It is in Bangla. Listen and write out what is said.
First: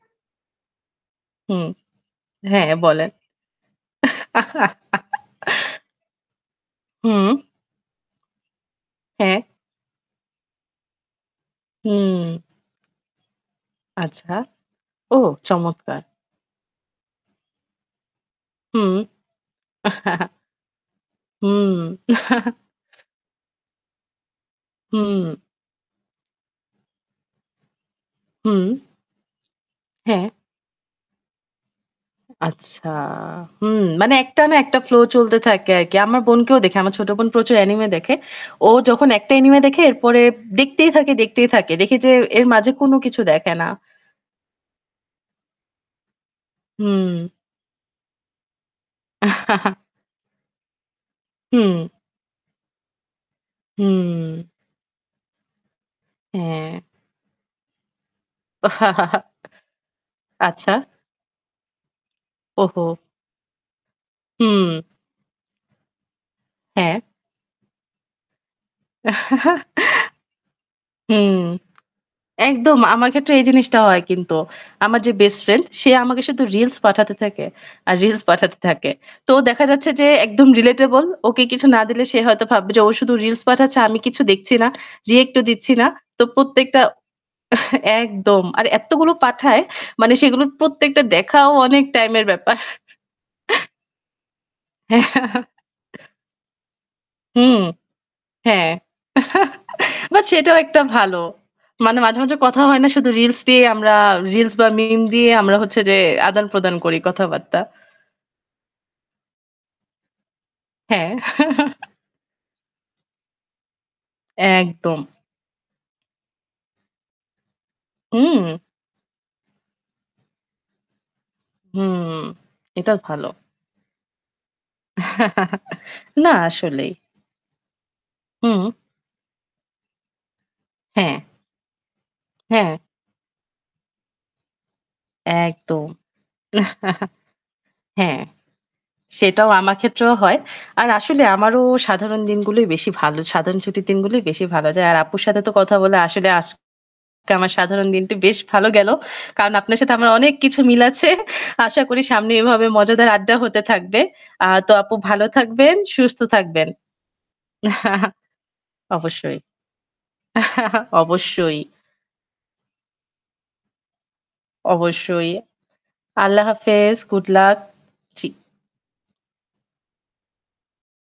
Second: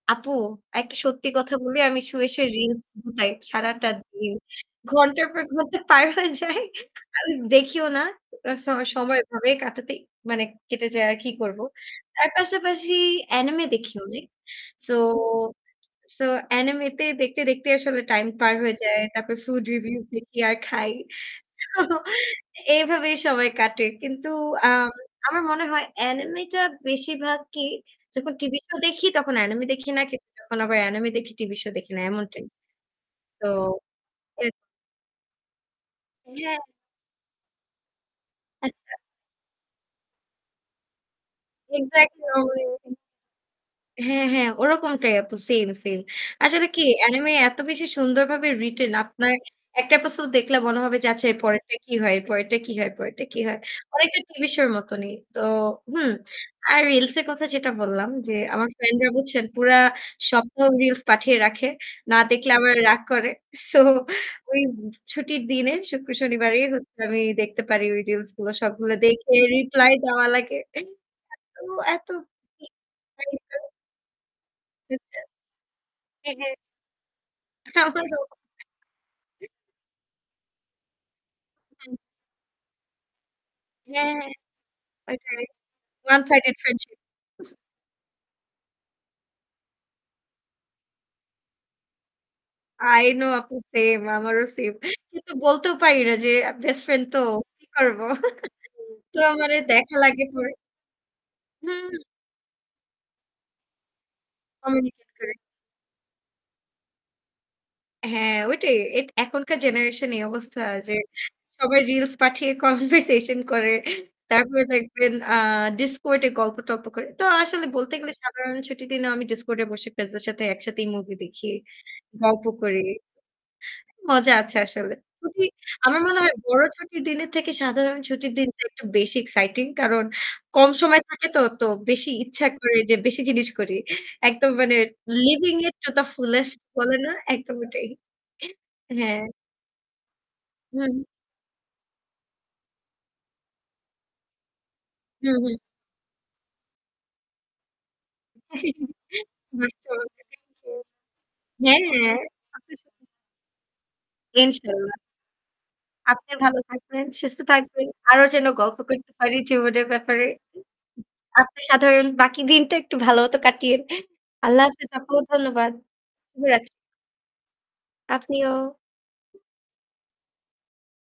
আপু, একটা সত্যি কথা হুম। বলি, আমি শুয়ে, শুয়ে হ্যাঁ reels বলেন। ঘুরাই সারাটা দিন। ঘন্টার পর ঘন্টা পার হয়ে যায়। আমি হুম। দেখিও না। [unintelligible] আমার সময় হ্যাঁ। এভাবেই কাটাতে মানে কেটে যায়, আর কি করব? হুম। তার পাশাপাশি anime দেখি অনেক। আচ্ছা। So ওহ চমৎকার! so anime তে দেখতে, দেখতে আসলে time পার হয়ে হুম। যায়। তারপর food reviews দেখি আর খাই। তো হুম। এইভাবে সময় কাটে। কিন্তু, আম হুম। আমার মনে হয় anime টা বেশিরভাগই যখন TV হুম। show দেখি তখন anime দেখি না, কিন্তু হ্যাঁ। যখন আবার anime দেখি TV show দেখি না, এমন type। আচ্ছা। So হুম। মানে একটা এর না একটা flow চলতে থাকে আর কি। আমার হ্যাঁ। বোনকেও দেখি, আমার ছোট বোন প্রচুর anime দেখে। ও আচ্ছা। যখন একটা anime দেখে এরপরে দেখতেই থাকে, দেখতেই থাকে। দেখি যে Exactly. এর মাঝে কোনো [unintelligible] কিছু দেখে না। হ্যাঁ, হ্যাঁ, ওরকমটাই আপু same, same। আসলে কি হুম। anime এত বেশি সুন্দরভাবে written, আপনার ১ টা episode দেখলে মনে হবে যে আচ্ছা এর পরেরটা হুম। কি হয়, এর পরেরটা কি হয়, পরেরটা কি হয়? অনেকটা TV হুম। show র মতনই। তো, হুম। হ্যাঁ। আর reels এর কথা যেটা বললাম যে আমার friend রা বুঝছেন, পুরা সপ্তাহ আচ্ছা। reels পাঠিয়ে রাখে। না দেখলে আমারে ওহো! রাগ করে। So, ওই হুম। ছুটির দিনে শুক্র, শনিবারই হচ্ছে হ্যাঁ। আমি দেখতে পারি ওই reels গুলো সবগুলো দেখে reply দেওয়া লাগে। এই হুম। এত একদম। এত আমার ক্ষেত্রেও এই [unintelligible] জিনিসটা হয় কিন্তু। আমার যে বুঝছেন? best friend সে আমাকে হ্যাঁ, শুধু হ্যাঁ। reels পাঠাতে থাকে, আর আমারো। reels পাঠাতে থাকে। তো দেখা যাচ্ছে যে একদম relatable। ওকে কিছু না [unintelligible] দিলে সে হয়তো ভাববে যে ও শুধু reels পাঠাচ্ছে, আমি হ্যাঁ, কিছু হ্যাঁ। দেখছি না, react-ও ওটাই দিচ্ছি না। তো 1 sided প্রত্যেকটা friendship. একদম। আর এত্তগুলো পাঠায়, মানে সেগুলোর প্রত্যেকটা দেখাও অনেক time-এর ব্যাপার। I know আপু same, আমারও same। কিন্তু বলতেও পারি না যে best friend তো, হুম। কি করব? হ্যাঁ। তো আমারে দেখা লাগে বাট পরে সেটাও একটা ভালো। মানে হুম। মাঝেমাঝে কথা হয় না, শুধু reels দিয়ে আমরা, reels বা meme communicate দিয়ে করে। আমরা হচ্ছে যে আদান-প্রদান করি কথাবার্তা। হ্যাঁ, ওইটাই। এক এখনকার generation এই অবস্থা যে হ্যাঁ। সবাই reels পাঠিয়ে conversation করে। তারপরে একদম। দেখবেন, আ Discord এ গল্প-টল্প করে। তো আসলে বলতে গেলে সাধারণ হুম। ছুটির দিনেও আমি Discord এ বসে friends এর সাথে একসাথেই movie দেখি, হুম। গল্প করি। এটা ভালো। মজা আছে আসলে। খুবই আমার মনে না হয় বড় আসলেই। ছুটির দিনের থেকে সাধারণ ছুটির দিনটা হুম। একটু বেশি exciting। কারণ কম সময় হ্যাঁ। থাকে তো, তো বেশি ইচ্ছা হ্যাঁ। করে যে বেশি জিনিস করি। একদম মানে living it একদম। to the fullest বলে না? একদম ওটাই। হ্যাঁ। হ্যাঁ। সেটাও আমার ক্ষেত্রেও হয়। হুম, আর হুম। আসলে আমারও সাধারণ দিনগুলোই বেশি ভালো। সাধারণ ছুটির দিনগুলোই বেশি ভালো যায়। আর আপুর হুম, সাথে তো হুম। কথা বলে আসলে আজ আমার সাধারণ দিনটি বেশ ভালো গেল। কারণ আপনার সাথে আমার অনেক কিছু মিল আছে [unintelligible] আশা করি হ্যাঁ। সামনে এভাবে আপনার সাথেও মজাদার আড্ডা হতে থাকবে। আর তো আপু ইনশাল্লাহ। ভালো থাকবেন, সুস্থ আপনি ভালো থাকবেন। থাকবেন, সুস্থ থাকবেন। আরও যেন গল্প করতে পারি অবশ্যই। জীবনের ব্যাপারে। [unintelligible] অবশ্যই। আপনার সাধারণ বাকি দিনটা একটু ভালো হতো কাটিয়ে। আল্লাহ হাফেজ আপু অবশ্যই। ধন্যবাদ। শুভ আল্লাহ রাত হাফেজ। Good luck. জি। আপনিও।